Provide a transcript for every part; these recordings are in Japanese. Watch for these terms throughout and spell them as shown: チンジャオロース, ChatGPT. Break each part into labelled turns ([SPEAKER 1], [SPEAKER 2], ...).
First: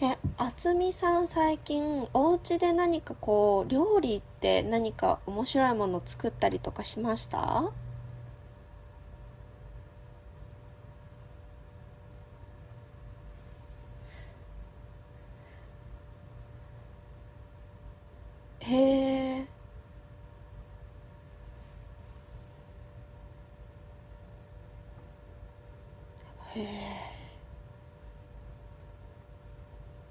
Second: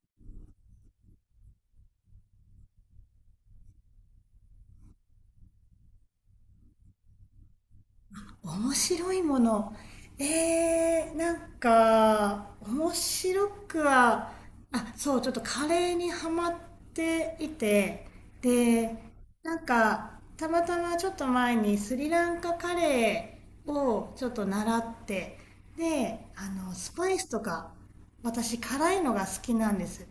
[SPEAKER 1] あつみさん、最近お家で何かこう料理って何か面白いもの作ったりとかしました？
[SPEAKER 2] 面白いもの。なんか、面白くは、あ、そう、ちょっとカレーにハマっていて、
[SPEAKER 1] へ
[SPEAKER 2] で、
[SPEAKER 1] え、へ
[SPEAKER 2] なんか、たまたまちょっと前にスリランカカレーをちょっと習って、で、スパ
[SPEAKER 1] え。
[SPEAKER 2] イスとか、私辛いのが好きなんです。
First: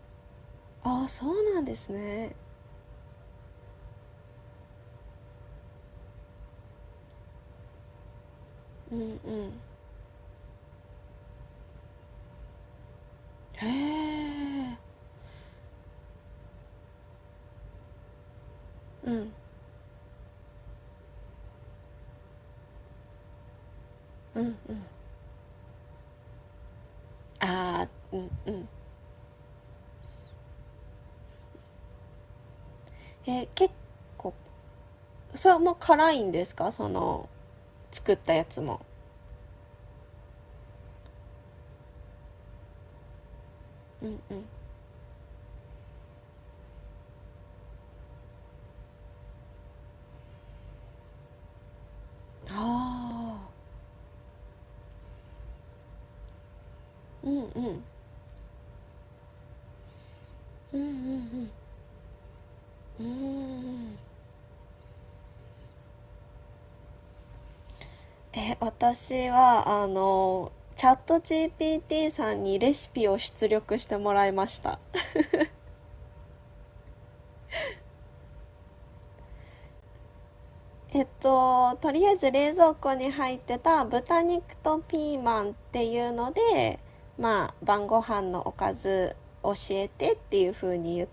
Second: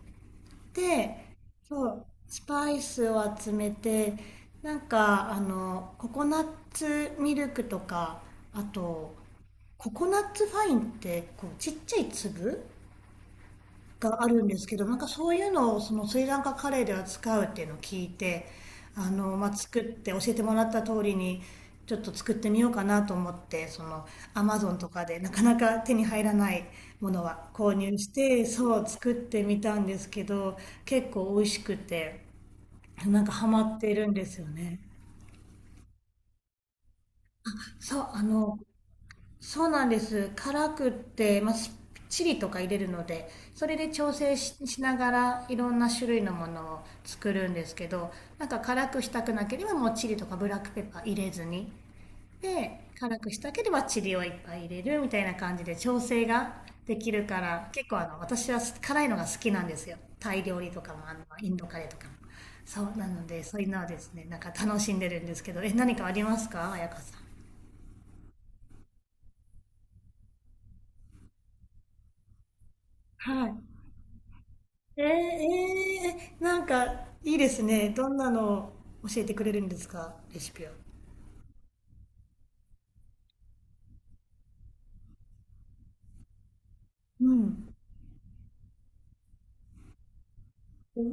[SPEAKER 1] ああ、そ
[SPEAKER 2] で、
[SPEAKER 1] うなんで
[SPEAKER 2] そ
[SPEAKER 1] す
[SPEAKER 2] う、
[SPEAKER 1] ね。
[SPEAKER 2] スパイスを集めて、なんか、ココナッツミルクとか、あ
[SPEAKER 1] うんう
[SPEAKER 2] と、
[SPEAKER 1] ん。
[SPEAKER 2] ココナッツファインって、こう、ちっちゃい粒
[SPEAKER 1] へ
[SPEAKER 2] があるんです
[SPEAKER 1] え。
[SPEAKER 2] けど、なんかそういうのをそのスリランカカレーでは使うっていうのを聞いて、
[SPEAKER 1] うん
[SPEAKER 2] まあ、作って教えてもらった通りにちょっと作ってみようかなと思って、その
[SPEAKER 1] うん
[SPEAKER 2] ア
[SPEAKER 1] うん。
[SPEAKER 2] マゾンとかでなかなか手に入らないものは購
[SPEAKER 1] ああ、
[SPEAKER 2] 入し
[SPEAKER 1] うん
[SPEAKER 2] て、
[SPEAKER 1] うん。
[SPEAKER 2] そう作ってみたんですけど、結構美味しくて、なんか
[SPEAKER 1] え、
[SPEAKER 2] ハマ
[SPEAKER 1] 結
[SPEAKER 2] っているんで
[SPEAKER 1] 構、
[SPEAKER 2] すよね。
[SPEAKER 1] それも辛いんですか？その
[SPEAKER 2] そう、
[SPEAKER 1] 作ったやつも。
[SPEAKER 2] そうなんです、辛くって、まあ、チリとか入れるので、それで
[SPEAKER 1] うん
[SPEAKER 2] 調
[SPEAKER 1] う
[SPEAKER 2] 整
[SPEAKER 1] ん。
[SPEAKER 2] し、しながらいろんな種類のものを作るんですけど、なんか辛くしたくなければもうチリとかブラックペッパー入れずに、
[SPEAKER 1] あ
[SPEAKER 2] で辛くし
[SPEAKER 1] あ、
[SPEAKER 2] たければチリをいっぱい入れるみたいな感じで調整ができる
[SPEAKER 1] う
[SPEAKER 2] か
[SPEAKER 1] んう
[SPEAKER 2] ら、
[SPEAKER 1] ん。
[SPEAKER 2] 結構あの私は辛いのが好きなんですよ。タイ料理
[SPEAKER 1] う
[SPEAKER 2] と
[SPEAKER 1] んうんう
[SPEAKER 2] かも、あのイ
[SPEAKER 1] ん。
[SPEAKER 2] ンドカレーとかも。そう
[SPEAKER 1] うー
[SPEAKER 2] なので、そういうのはで
[SPEAKER 1] ん。
[SPEAKER 2] すね、なんか楽しんでるんですけど、え、何かありますか彩香さ
[SPEAKER 1] 私は、チャット GPT さんにレシピを
[SPEAKER 2] ん。
[SPEAKER 1] 出
[SPEAKER 2] は
[SPEAKER 1] 力
[SPEAKER 2] い。
[SPEAKER 1] してもらいました。
[SPEAKER 2] なんかいいですね。どんなのを教えてくれるんですか、レシピは。
[SPEAKER 1] とりあえず冷蔵庫に入ってた豚肉とピーマンっていうので、
[SPEAKER 2] う
[SPEAKER 1] まあ、
[SPEAKER 2] ん。
[SPEAKER 1] 晩ご飯のおかず教えてっていう風に
[SPEAKER 2] お
[SPEAKER 1] 言っ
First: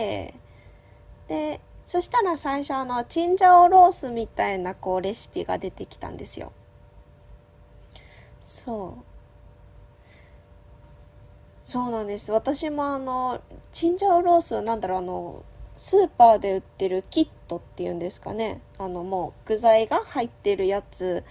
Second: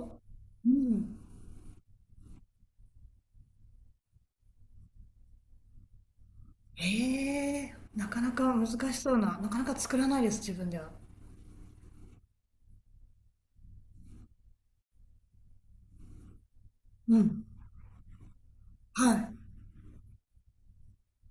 [SPEAKER 2] お、うん。
[SPEAKER 1] で、そしたら最初チンジャオロースみたいなこうレシピが出てきたんですよ。
[SPEAKER 2] ええー、なかなか難
[SPEAKER 1] そ
[SPEAKER 2] しそ
[SPEAKER 1] う。
[SPEAKER 2] うな、なかなか作らないです、自分では。
[SPEAKER 1] そうなんです。私もチンジャオロースは、なんだろう、あのスーパーで売ってる
[SPEAKER 2] う
[SPEAKER 1] キッ
[SPEAKER 2] ん。
[SPEAKER 1] トっていうんですかね。あの
[SPEAKER 2] は
[SPEAKER 1] もう
[SPEAKER 2] い。
[SPEAKER 1] 具材が入ってるやつ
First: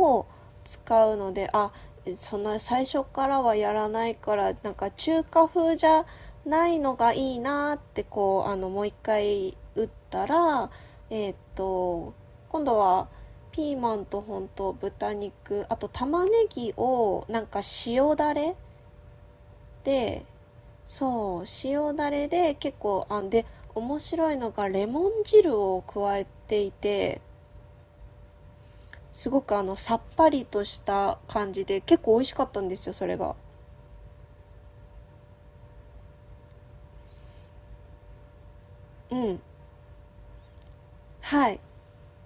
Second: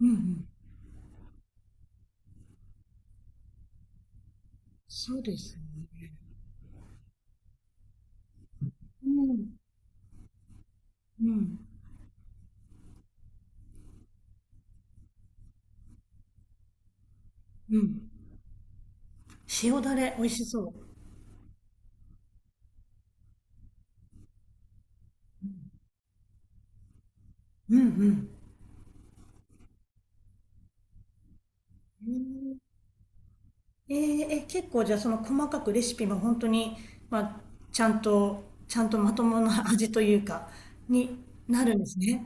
[SPEAKER 2] うんうん。
[SPEAKER 1] 使うので、あ、そんな最初からはやらないから、なんか
[SPEAKER 2] そ
[SPEAKER 1] 中
[SPEAKER 2] うで
[SPEAKER 1] 華
[SPEAKER 2] す
[SPEAKER 1] 風じゃ
[SPEAKER 2] ね。
[SPEAKER 1] ないのがいいなって、こう、あのもう一
[SPEAKER 2] う
[SPEAKER 1] 回
[SPEAKER 2] ん、
[SPEAKER 1] 打ったら、
[SPEAKER 2] う
[SPEAKER 1] えーっ
[SPEAKER 2] ん、
[SPEAKER 1] と今度はピーマンと、ほんと豚肉、あと玉ねぎをなんか
[SPEAKER 2] うん。
[SPEAKER 1] 塩だれ
[SPEAKER 2] 塩だれ、
[SPEAKER 1] で、
[SPEAKER 2] 美味しそ
[SPEAKER 1] そう、塩だれで結構、あ、で、面白いのがレモン汁を加えていて、
[SPEAKER 2] う。うん
[SPEAKER 1] すごくあの、さっぱりとした感じで、結
[SPEAKER 2] う
[SPEAKER 1] 構美味しかっ
[SPEAKER 2] ん。
[SPEAKER 1] たんですよ、それが。
[SPEAKER 2] えーえ、結構じゃあその細かくレシピも本当に、まあ、ちゃんと、ちゃんとま
[SPEAKER 1] う
[SPEAKER 2] と
[SPEAKER 1] ん。
[SPEAKER 2] もな味というか、に
[SPEAKER 1] はい。
[SPEAKER 2] なるんですね。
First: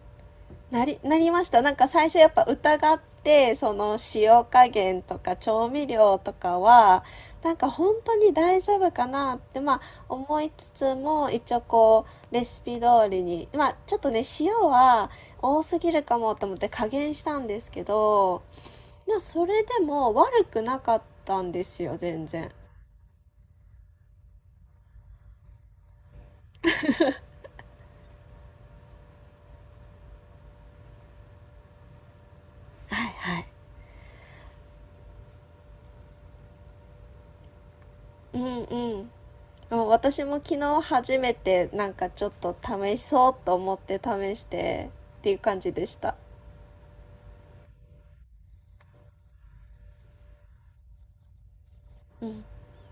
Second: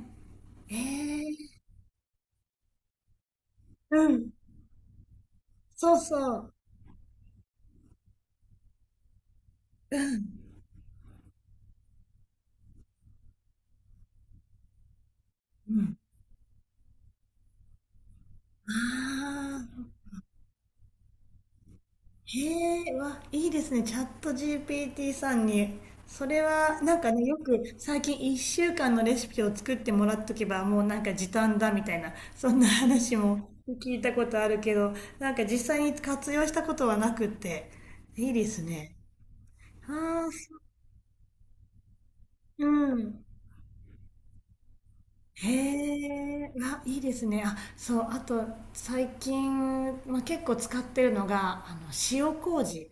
[SPEAKER 2] え
[SPEAKER 1] なりまし
[SPEAKER 2] え、
[SPEAKER 1] た。なんか最初やっぱ疑って、その
[SPEAKER 2] うん。
[SPEAKER 1] 塩加減とか調味
[SPEAKER 2] そう
[SPEAKER 1] 料と
[SPEAKER 2] そう。
[SPEAKER 1] かは、なんか本当に大丈夫かなって、まあ、思いつつも、一応こう、レシピ通りに、まあ、ちょっとね、塩は多
[SPEAKER 2] う
[SPEAKER 1] すぎ
[SPEAKER 2] ん。
[SPEAKER 1] るかもと思って加減したんですけど、
[SPEAKER 2] あ
[SPEAKER 1] まあ、それで
[SPEAKER 2] あ、
[SPEAKER 1] も悪くなかったんですよ、全然。
[SPEAKER 2] へえ、わ、いいですね。チャット GPT さんに。それは、なんかね、よく最近1週間のレシピを作ってもらっとけば、もうなんか時短だみたいな、そんな
[SPEAKER 1] はい
[SPEAKER 2] 話
[SPEAKER 1] はい。
[SPEAKER 2] も聞いたことあるけど、なんか実際に活用したことはなくって、いい
[SPEAKER 1] う
[SPEAKER 2] です
[SPEAKER 1] ん
[SPEAKER 2] ね。
[SPEAKER 1] うん。もう私
[SPEAKER 2] ああ、
[SPEAKER 1] も
[SPEAKER 2] そ
[SPEAKER 1] 昨日初めてなんかちょっと
[SPEAKER 2] う
[SPEAKER 1] 試
[SPEAKER 2] ん。
[SPEAKER 1] そうと思って試してっていう感じでした。
[SPEAKER 2] へえ、あ、いいですね。あ、そう、あと最近、まあ、結構使ってるのが、
[SPEAKER 1] う
[SPEAKER 2] 塩
[SPEAKER 1] ん。
[SPEAKER 2] 麹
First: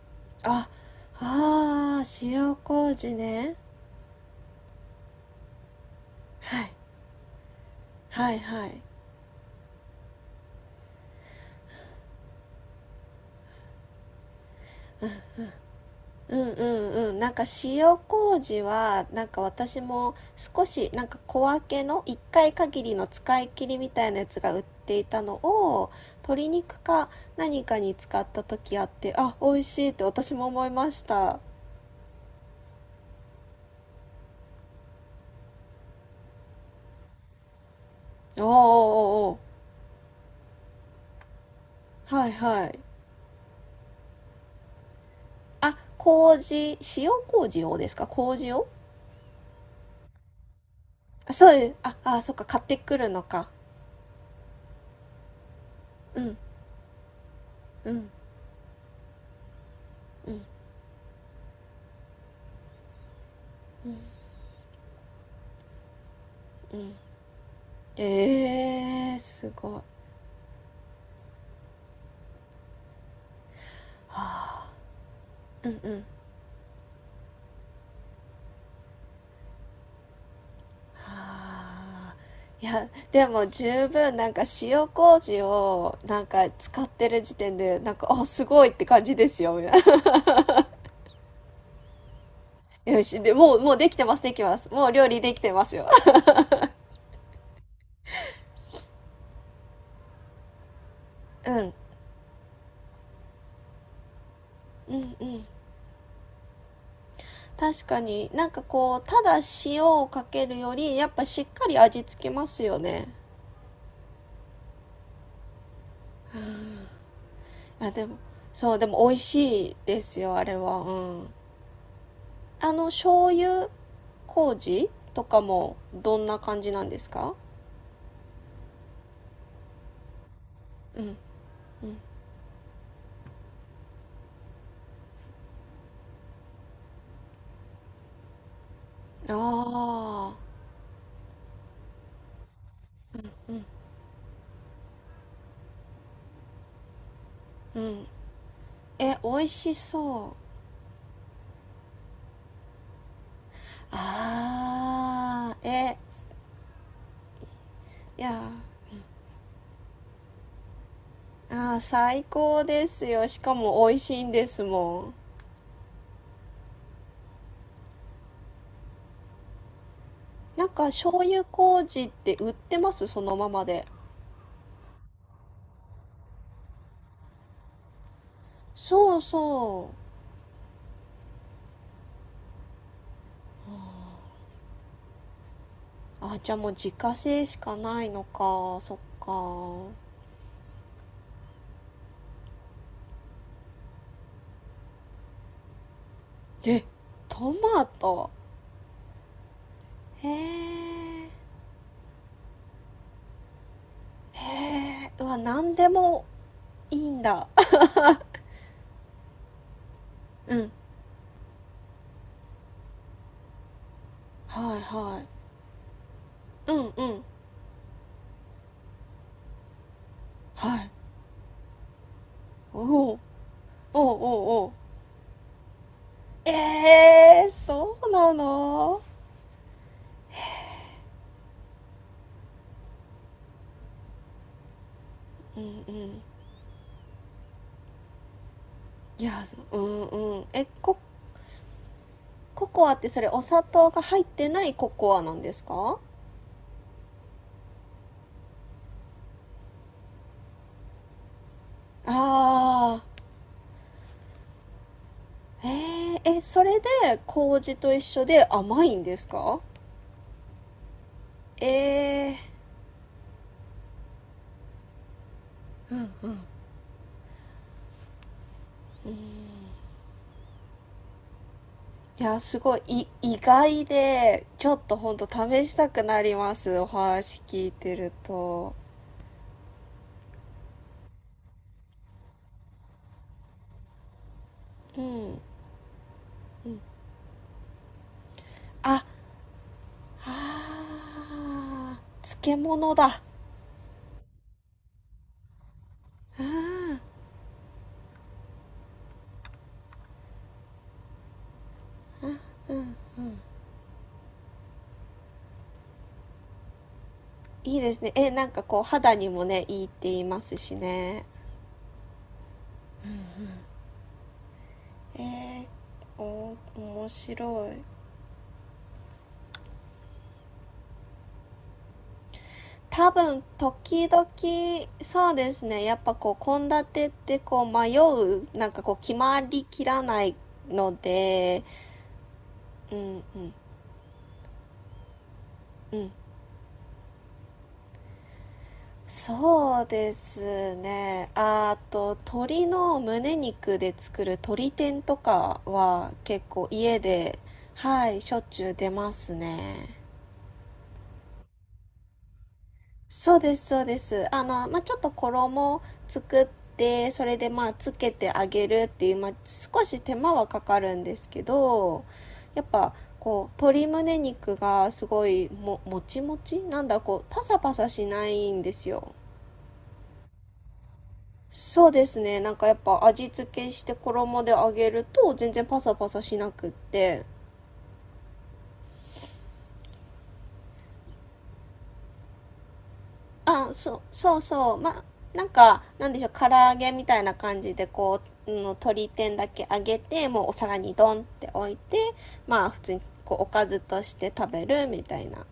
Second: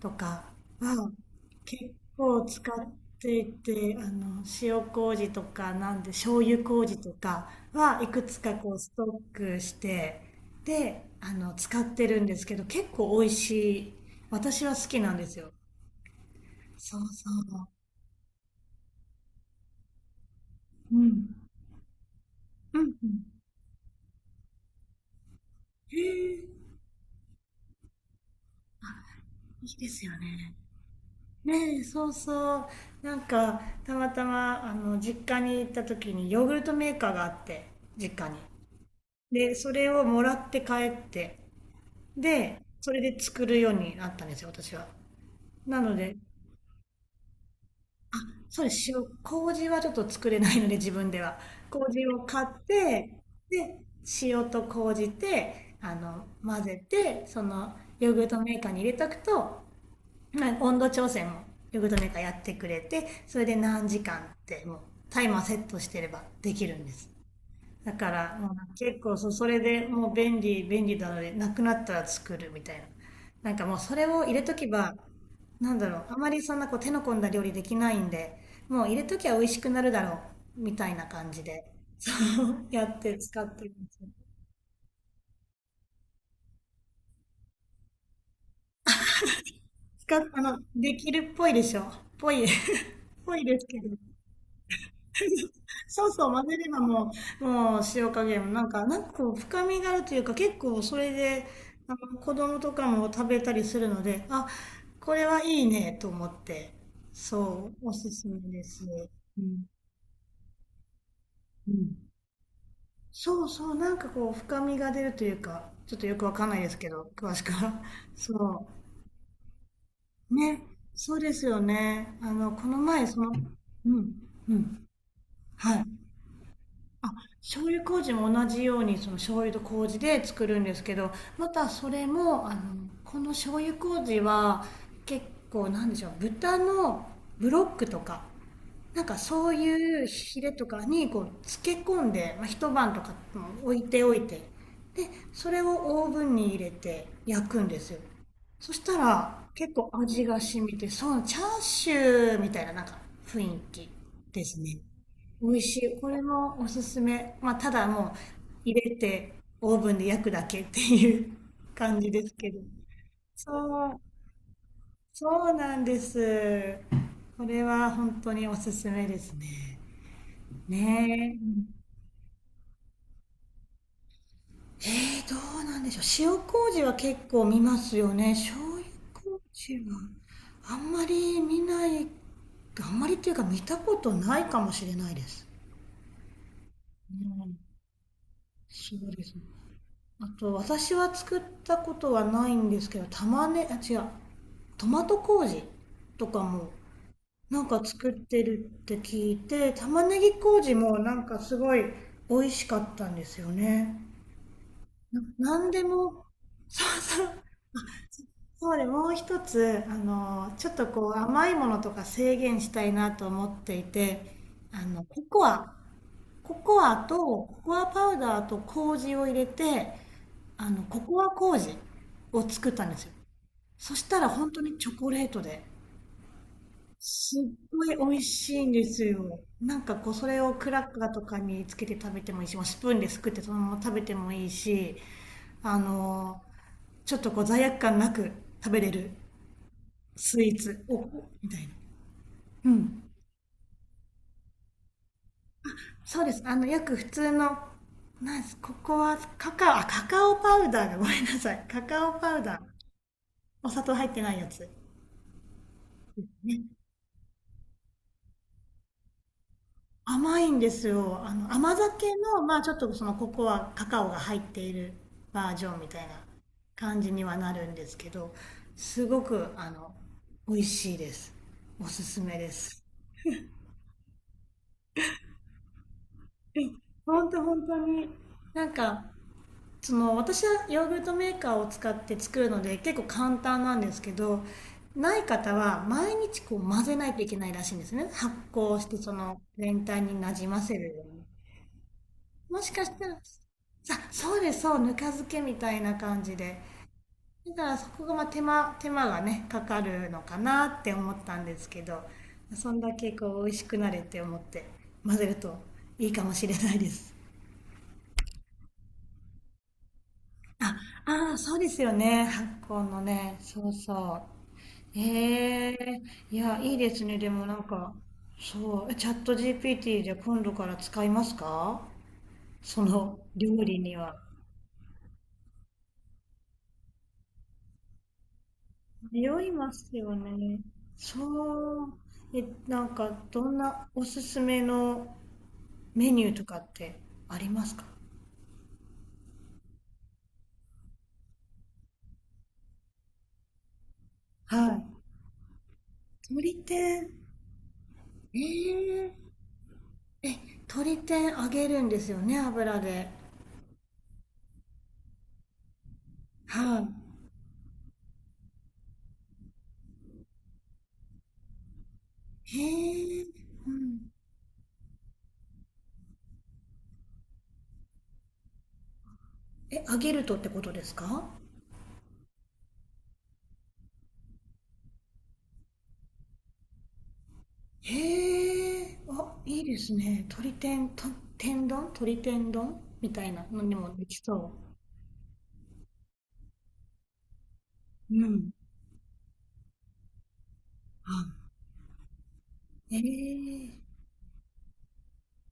[SPEAKER 2] とか
[SPEAKER 1] あ、
[SPEAKER 2] は
[SPEAKER 1] あ
[SPEAKER 2] 結
[SPEAKER 1] あ
[SPEAKER 2] 構
[SPEAKER 1] 塩
[SPEAKER 2] 使っ
[SPEAKER 1] 麹
[SPEAKER 2] てい
[SPEAKER 1] ね。
[SPEAKER 2] て、塩麹とか、なんで、醤
[SPEAKER 1] は
[SPEAKER 2] 油
[SPEAKER 1] い。
[SPEAKER 2] 麹とかはいく
[SPEAKER 1] はい
[SPEAKER 2] つか
[SPEAKER 1] は
[SPEAKER 2] こう
[SPEAKER 1] い。
[SPEAKER 2] ストックして、で、使ってるんですけど、結構美味しい。私は好きなんですよ。
[SPEAKER 1] うんうん
[SPEAKER 2] そう
[SPEAKER 1] うん。な
[SPEAKER 2] そ
[SPEAKER 1] んか
[SPEAKER 2] う。
[SPEAKER 1] 塩麹は、なんか私も少し
[SPEAKER 2] う
[SPEAKER 1] なんか
[SPEAKER 2] ん。
[SPEAKER 1] 小分けの1回
[SPEAKER 2] う
[SPEAKER 1] 限
[SPEAKER 2] ん
[SPEAKER 1] りの
[SPEAKER 2] うん。
[SPEAKER 1] 使い切りみたいなやつが売っていたのを
[SPEAKER 2] へ
[SPEAKER 1] 鶏
[SPEAKER 2] え、
[SPEAKER 1] 肉か何かに使った時あって、あ、美味
[SPEAKER 2] いい
[SPEAKER 1] しい
[SPEAKER 2] で
[SPEAKER 1] って
[SPEAKER 2] すよ
[SPEAKER 1] 私も
[SPEAKER 2] ね。
[SPEAKER 1] 思いました。
[SPEAKER 2] ねえ、そうそう。なんか、たまたま、実家に行った時にヨーグルトメーカーがあって、実家に。
[SPEAKER 1] おーおーおーお
[SPEAKER 2] で、それをもらって帰って、
[SPEAKER 1] ー。はい
[SPEAKER 2] で、
[SPEAKER 1] はい。
[SPEAKER 2] それで作るようになったんですよ、私は。
[SPEAKER 1] あ、
[SPEAKER 2] なので、
[SPEAKER 1] 麹、塩麹をですか？麹
[SPEAKER 2] そう
[SPEAKER 1] を。
[SPEAKER 2] です、塩、麹はちょっと作れないので、自分で
[SPEAKER 1] あ、
[SPEAKER 2] は。
[SPEAKER 1] そうです。
[SPEAKER 2] 麹を
[SPEAKER 1] そっか、
[SPEAKER 2] 買
[SPEAKER 1] 買
[SPEAKER 2] っ
[SPEAKER 1] ってくる
[SPEAKER 2] て、
[SPEAKER 1] のか。
[SPEAKER 2] で、塩と麹で、
[SPEAKER 1] うん、
[SPEAKER 2] 混ぜて、その、
[SPEAKER 1] うん、
[SPEAKER 2] ヨーグルトメーカーに入れとくと、
[SPEAKER 1] うん、
[SPEAKER 2] まあ、温度調整もヨーグルトメーカーやってくれて、それで何
[SPEAKER 1] うん、
[SPEAKER 2] 時間ってもうタイマーセットしてればでき
[SPEAKER 1] う
[SPEAKER 2] るんで
[SPEAKER 1] ん。
[SPEAKER 2] す。だからもう結
[SPEAKER 1] え
[SPEAKER 2] 構、
[SPEAKER 1] ー、
[SPEAKER 2] そそ
[SPEAKER 1] す
[SPEAKER 2] れ
[SPEAKER 1] ごい。
[SPEAKER 2] でもう便利便利なのでなくなったら作るみたいな。なんかもうそれを入れと
[SPEAKER 1] は
[SPEAKER 2] け
[SPEAKER 1] あ、
[SPEAKER 2] ば、
[SPEAKER 1] う
[SPEAKER 2] なん
[SPEAKER 1] ん
[SPEAKER 2] だ
[SPEAKER 1] う
[SPEAKER 2] ろ
[SPEAKER 1] ん。
[SPEAKER 2] う、あまりそんなこう手の込んだ料理できないんで、もう入れときゃ美味しくなるだろうみたいな感じで、そ
[SPEAKER 1] はあ。い
[SPEAKER 2] う や
[SPEAKER 1] や、
[SPEAKER 2] って
[SPEAKER 1] で
[SPEAKER 2] 使
[SPEAKER 1] も
[SPEAKER 2] ってるん
[SPEAKER 1] 十
[SPEAKER 2] ですよ。
[SPEAKER 1] 分なんか塩麹をなんか使ってる時点で、なんか、あ、すごいって感じですよ。みたいな。
[SPEAKER 2] 使っ、できるっぽいでしょ。ぽい
[SPEAKER 1] よし、で、
[SPEAKER 2] ぽいです
[SPEAKER 1] もう
[SPEAKER 2] け
[SPEAKER 1] で
[SPEAKER 2] ど。
[SPEAKER 1] きてます、できます。もう料理できてますよ。
[SPEAKER 2] そうそう、混ぜればもう、もう塩加減もなんか、なんかこう深みがあるというか、結構それ で、
[SPEAKER 1] うん、
[SPEAKER 2] あの子供とかも食べたりするので、あ、
[SPEAKER 1] う
[SPEAKER 2] こ
[SPEAKER 1] ん、う
[SPEAKER 2] れは
[SPEAKER 1] ん。
[SPEAKER 2] いいねと思って、そ
[SPEAKER 1] 確
[SPEAKER 2] う、お
[SPEAKER 1] か
[SPEAKER 2] すす
[SPEAKER 1] に、
[SPEAKER 2] め
[SPEAKER 1] なんか
[SPEAKER 2] です。
[SPEAKER 1] こうただ
[SPEAKER 2] うん。
[SPEAKER 1] 塩をかけるよりやっぱしっか
[SPEAKER 2] う
[SPEAKER 1] り
[SPEAKER 2] ん。
[SPEAKER 1] 味付けますよね。
[SPEAKER 2] そうそう、なんかこう深みが出るというか、ちょっとよくわかんないですけど、詳しくは。
[SPEAKER 1] あで も、
[SPEAKER 2] そ
[SPEAKER 1] そう、でも美味しいです
[SPEAKER 2] う。
[SPEAKER 1] よ、あれ
[SPEAKER 2] ね。
[SPEAKER 1] は。う
[SPEAKER 2] そう
[SPEAKER 1] ん。
[SPEAKER 2] ですよね。あの、こ
[SPEAKER 1] あ
[SPEAKER 2] の
[SPEAKER 1] の
[SPEAKER 2] 前、そ
[SPEAKER 1] 醤
[SPEAKER 2] の、
[SPEAKER 1] 油
[SPEAKER 2] うん、うん。
[SPEAKER 1] 麹とかも
[SPEAKER 2] はい。
[SPEAKER 1] どんな感じなんです
[SPEAKER 2] あ、
[SPEAKER 1] か？
[SPEAKER 2] 醤油麹も同じようにその醤油と麹で作るんですけ
[SPEAKER 1] う
[SPEAKER 2] ど、
[SPEAKER 1] ん。
[SPEAKER 2] またそれもあの、この醤油麹は結構なんでしょう、豚のブロックとかなんか
[SPEAKER 1] あ
[SPEAKER 2] そういうヒレ
[SPEAKER 1] あ
[SPEAKER 2] とかにこう漬け込んで、まあ、一晩とか、うん、置いておいて、でそれをオーブンに入れて焼くん
[SPEAKER 1] ー。
[SPEAKER 2] で
[SPEAKER 1] う
[SPEAKER 2] すよ。
[SPEAKER 1] ん。
[SPEAKER 2] そした
[SPEAKER 1] え、美
[SPEAKER 2] ら
[SPEAKER 1] 味し
[SPEAKER 2] 結構味
[SPEAKER 1] そう。
[SPEAKER 2] が染みて、そうチャーシューみたいななんか雰囲気ですね。美
[SPEAKER 1] あ
[SPEAKER 2] 味
[SPEAKER 1] あー。
[SPEAKER 2] し
[SPEAKER 1] え。
[SPEAKER 2] い、これもおすすめ。まあただもう
[SPEAKER 1] いや
[SPEAKER 2] 入
[SPEAKER 1] ー。
[SPEAKER 2] れてオーブンで焼くだけっていう
[SPEAKER 1] あー、
[SPEAKER 2] 感じ
[SPEAKER 1] 最
[SPEAKER 2] ですけど。
[SPEAKER 1] 高ですよ。し
[SPEAKER 2] そ
[SPEAKER 1] かも美味
[SPEAKER 2] う、
[SPEAKER 1] しいんですも
[SPEAKER 2] そうなんです、これは本当におすすめですね。
[SPEAKER 1] ん。なんか醤
[SPEAKER 2] ね
[SPEAKER 1] 油
[SPEAKER 2] え。
[SPEAKER 1] 麹って売ってますそのままで？
[SPEAKER 2] えー、どうなんでしょう。塩麹は結構見ますよね。醤油
[SPEAKER 1] そう
[SPEAKER 2] 麹
[SPEAKER 1] そう。
[SPEAKER 2] はあんまり見ない、あんまりっていうか見たことないかもしれないです。
[SPEAKER 1] あ、じゃあもう自家
[SPEAKER 2] う
[SPEAKER 1] 製し
[SPEAKER 2] ん、
[SPEAKER 1] かないのか。そ
[SPEAKER 2] そ
[SPEAKER 1] っ
[SPEAKER 2] うですね。
[SPEAKER 1] か。
[SPEAKER 2] あと、私は作ったことはないんですけど、玉ね、あ、違う、トマト麹とかも
[SPEAKER 1] え、ト
[SPEAKER 2] なんか
[SPEAKER 1] マ
[SPEAKER 2] 作っ
[SPEAKER 1] ト。
[SPEAKER 2] てるって聞いて、玉ね
[SPEAKER 1] へ
[SPEAKER 2] ぎ麹もなん
[SPEAKER 1] え。
[SPEAKER 2] かすごい美味しかったんですよね。
[SPEAKER 1] へえ。うわ、
[SPEAKER 2] な
[SPEAKER 1] な
[SPEAKER 2] ん
[SPEAKER 1] ん
[SPEAKER 2] で
[SPEAKER 1] でも
[SPEAKER 2] も、そう
[SPEAKER 1] いいん
[SPEAKER 2] そう
[SPEAKER 1] だ。
[SPEAKER 2] そう、で、もう一つ、
[SPEAKER 1] う
[SPEAKER 2] ち
[SPEAKER 1] ん。
[SPEAKER 2] ょっとこう甘いものとか制限したいなと思っていて、
[SPEAKER 1] はいは
[SPEAKER 2] ココア、
[SPEAKER 1] い。うんう
[SPEAKER 2] と
[SPEAKER 1] ん。
[SPEAKER 2] ココアパウダーと麹を入れて、
[SPEAKER 1] はい。
[SPEAKER 2] ココア麹を作っ
[SPEAKER 1] お
[SPEAKER 2] たんですよ。
[SPEAKER 1] お。
[SPEAKER 2] そ
[SPEAKER 1] おお
[SPEAKER 2] し
[SPEAKER 1] お
[SPEAKER 2] たら本当
[SPEAKER 1] お。
[SPEAKER 2] にチョコレートで、
[SPEAKER 1] え
[SPEAKER 2] す
[SPEAKER 1] えー、
[SPEAKER 2] っご
[SPEAKER 1] そう
[SPEAKER 2] い美味
[SPEAKER 1] な
[SPEAKER 2] しいんで
[SPEAKER 1] の？
[SPEAKER 2] すよ。なんかこう、それをクラッカーとかにつけて食べてもいいし、もうスプーンですくってそのまま食べてもいいし、
[SPEAKER 1] うん
[SPEAKER 2] あ
[SPEAKER 1] うん。
[SPEAKER 2] の、ちょっとこう罪悪感なく食べれる
[SPEAKER 1] いや、そうんう
[SPEAKER 2] ス
[SPEAKER 1] ん。
[SPEAKER 2] イーツおみたい
[SPEAKER 1] コ
[SPEAKER 2] な、う
[SPEAKER 1] コアっ
[SPEAKER 2] ん、
[SPEAKER 1] てそれお砂糖が入ってないココアなんですか？
[SPEAKER 2] そうです、あのよく普通のなんです、ここはカカオ、カカオパウダーが、ごめんなさい、カカオパウダー、
[SPEAKER 1] ああ。
[SPEAKER 2] お砂糖入ってないやつ、
[SPEAKER 1] へえ、え、そ
[SPEAKER 2] ね、
[SPEAKER 1] れで麹と一緒で甘いんですか？
[SPEAKER 2] 甘いんですよ、あの
[SPEAKER 1] え
[SPEAKER 2] 甘酒
[SPEAKER 1] え、
[SPEAKER 2] のまあちょっとそのここはカカオが入っているバージョンみ
[SPEAKER 1] う
[SPEAKER 2] たい
[SPEAKER 1] ん
[SPEAKER 2] な
[SPEAKER 1] うん。
[SPEAKER 2] 感じにはなるんですけど、すごくあの美味しいです。おすす
[SPEAKER 1] いや、
[SPEAKER 2] めで
[SPEAKER 1] すごい、
[SPEAKER 2] す。
[SPEAKER 1] 意外で、ちょっとほんと試したくなります。お
[SPEAKER 2] 本
[SPEAKER 1] 話
[SPEAKER 2] 当、本
[SPEAKER 1] 聞い
[SPEAKER 2] 当
[SPEAKER 1] て
[SPEAKER 2] に、
[SPEAKER 1] る
[SPEAKER 2] なん
[SPEAKER 1] と。
[SPEAKER 2] かその、私はヨーグルトメーカーを使って作るので結構簡単なんですけど、
[SPEAKER 1] う
[SPEAKER 2] ない
[SPEAKER 1] ん、
[SPEAKER 2] 方は毎日こう
[SPEAKER 1] うん。
[SPEAKER 2] 混ぜないといけないらしいんですね、発酵して
[SPEAKER 1] あ、
[SPEAKER 2] その全体になじませるように。
[SPEAKER 1] あー、漬
[SPEAKER 2] もしかし
[SPEAKER 1] 物だ。
[SPEAKER 2] たら、
[SPEAKER 1] あ
[SPEAKER 2] さそうです、そう、ぬか漬けみたいな感じ
[SPEAKER 1] あ、
[SPEAKER 2] で、だからそこがまあ手間、手間がねかかるのかなって思ったんですけど、そ
[SPEAKER 1] う
[SPEAKER 2] んだ
[SPEAKER 1] ん
[SPEAKER 2] け
[SPEAKER 1] うん。
[SPEAKER 2] こう美味しくなれって思って混ぜるといいかもしれないです。
[SPEAKER 1] いいですね。え、なんかこう肌にもね、いいって言いますし
[SPEAKER 2] あ
[SPEAKER 1] ね。
[SPEAKER 2] あ、あそうですよね、発酵のね、そうそう。
[SPEAKER 1] えー、
[SPEAKER 2] ええ、い
[SPEAKER 1] お、
[SPEAKER 2] や、いいです
[SPEAKER 1] 面
[SPEAKER 2] ね。でもなん
[SPEAKER 1] 白
[SPEAKER 2] か、
[SPEAKER 1] い。
[SPEAKER 2] そう、チャット GPT じゃ今度から使いますか、そ
[SPEAKER 1] 多
[SPEAKER 2] の
[SPEAKER 1] 分
[SPEAKER 2] 料理に
[SPEAKER 1] 時
[SPEAKER 2] は。
[SPEAKER 1] 々、そうですね、やっぱこう献立ってこう迷う、なんかこう決ま
[SPEAKER 2] 迷い
[SPEAKER 1] り
[SPEAKER 2] ま
[SPEAKER 1] き
[SPEAKER 2] す
[SPEAKER 1] ら
[SPEAKER 2] よ
[SPEAKER 1] ない
[SPEAKER 2] ね。
[SPEAKER 1] ので。
[SPEAKER 2] そう。え、な
[SPEAKER 1] う
[SPEAKER 2] ん
[SPEAKER 1] ん
[SPEAKER 2] か、
[SPEAKER 1] う
[SPEAKER 2] ど
[SPEAKER 1] ん
[SPEAKER 2] んなおすすめの
[SPEAKER 1] うん。
[SPEAKER 2] メニューとかってありますか。
[SPEAKER 1] そうですね。ああと、鶏の胸肉で作る
[SPEAKER 2] は
[SPEAKER 1] 鶏
[SPEAKER 2] い。
[SPEAKER 1] 天とかは結
[SPEAKER 2] 鶏
[SPEAKER 1] 構家
[SPEAKER 2] 天。
[SPEAKER 1] ではいしょっちゅう出
[SPEAKER 2] え
[SPEAKER 1] ます
[SPEAKER 2] え、
[SPEAKER 1] ね。
[SPEAKER 2] え、鶏天揚げるんですよね、油で。
[SPEAKER 1] そうです、そうです。あの、まあ、ちょっと衣を作っ
[SPEAKER 2] は
[SPEAKER 1] て、それでまあつけてあげるっていう、まあ、少し手間はかかるんですけど、
[SPEAKER 2] い。
[SPEAKER 1] やっぱ
[SPEAKER 2] へえ、
[SPEAKER 1] こう
[SPEAKER 2] う
[SPEAKER 1] 鶏
[SPEAKER 2] ん。
[SPEAKER 1] 胸肉がすごいもちもちなんだ、こうパサパサしないんですよ。
[SPEAKER 2] え、揚げるとってことですか。
[SPEAKER 1] そうですね。なんかやっぱ味付けして衣で揚げると全然パサパサしなくって。
[SPEAKER 2] へえ、あ、いいですね。鶏天、と、天丼、鶏天丼みたいなの
[SPEAKER 1] あ、
[SPEAKER 2] にも
[SPEAKER 1] そう
[SPEAKER 2] でき
[SPEAKER 1] そう
[SPEAKER 2] そ
[SPEAKER 1] そう。まあ、なんか、なんでしょう、唐揚げみたいな感じで
[SPEAKER 2] う。
[SPEAKER 1] こ
[SPEAKER 2] う
[SPEAKER 1] う、う
[SPEAKER 2] ん。
[SPEAKER 1] ん、鶏天だけ揚げて、もうお皿にドンっ
[SPEAKER 2] あ、
[SPEAKER 1] て置いて、まあ普通
[SPEAKER 2] え
[SPEAKER 1] にこうおか
[SPEAKER 2] え、
[SPEAKER 1] ずとして食べるみたいな。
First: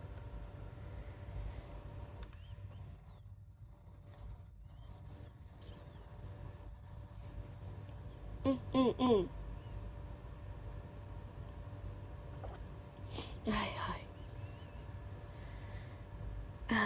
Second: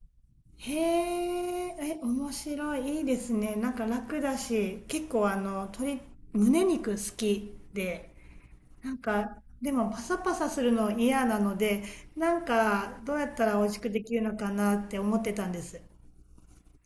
[SPEAKER 2] へえ、え、面白い。いいですね。なんか楽だし、結構あの、鶏、胸肉好きで、
[SPEAKER 1] うんうん
[SPEAKER 2] な
[SPEAKER 1] う
[SPEAKER 2] ん
[SPEAKER 1] ん。はい
[SPEAKER 2] か、でもパサパサするの嫌なので、なんか、どうやった
[SPEAKER 1] は
[SPEAKER 2] ら美
[SPEAKER 1] い。
[SPEAKER 2] 味しくできるのかなって思ってたんです。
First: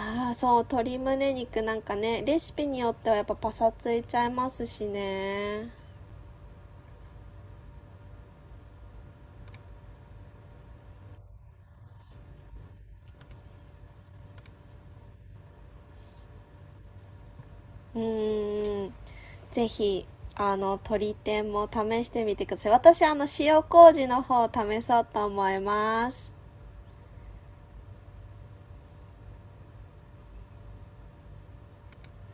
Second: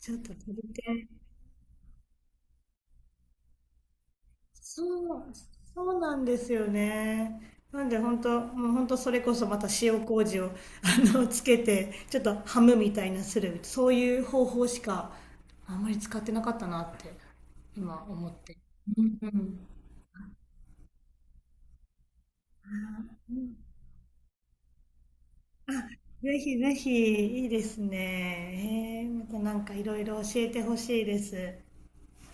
[SPEAKER 2] ちょっと
[SPEAKER 1] あ、そう、
[SPEAKER 2] 鶏
[SPEAKER 1] 鶏
[SPEAKER 2] 天、
[SPEAKER 1] 胸肉なんかね、レシピによってはやっぱパサついちゃいますし
[SPEAKER 2] そう、
[SPEAKER 1] ね。
[SPEAKER 2] そうなんですよね。なんで本当、もう本当それこそまた塩麹を、つけて、ちょっとハムみたいなする、そういう方法しかあんまり使ってなかったなって
[SPEAKER 1] う
[SPEAKER 2] 今思って。
[SPEAKER 1] ーん。
[SPEAKER 2] うんう
[SPEAKER 1] ぜひあの鶏天も試してみてください。私あの塩
[SPEAKER 2] ん。
[SPEAKER 1] 麹の方試そうと思います。
[SPEAKER 2] ぜひぜひ、いいですね。えーまたなんかいろいろ教えてほしいです。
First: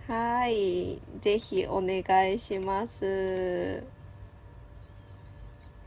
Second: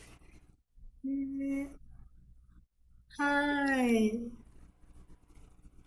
[SPEAKER 1] はい、ぜ
[SPEAKER 2] ね、
[SPEAKER 1] ひお願いしま
[SPEAKER 2] は
[SPEAKER 1] す。
[SPEAKER 2] ーい。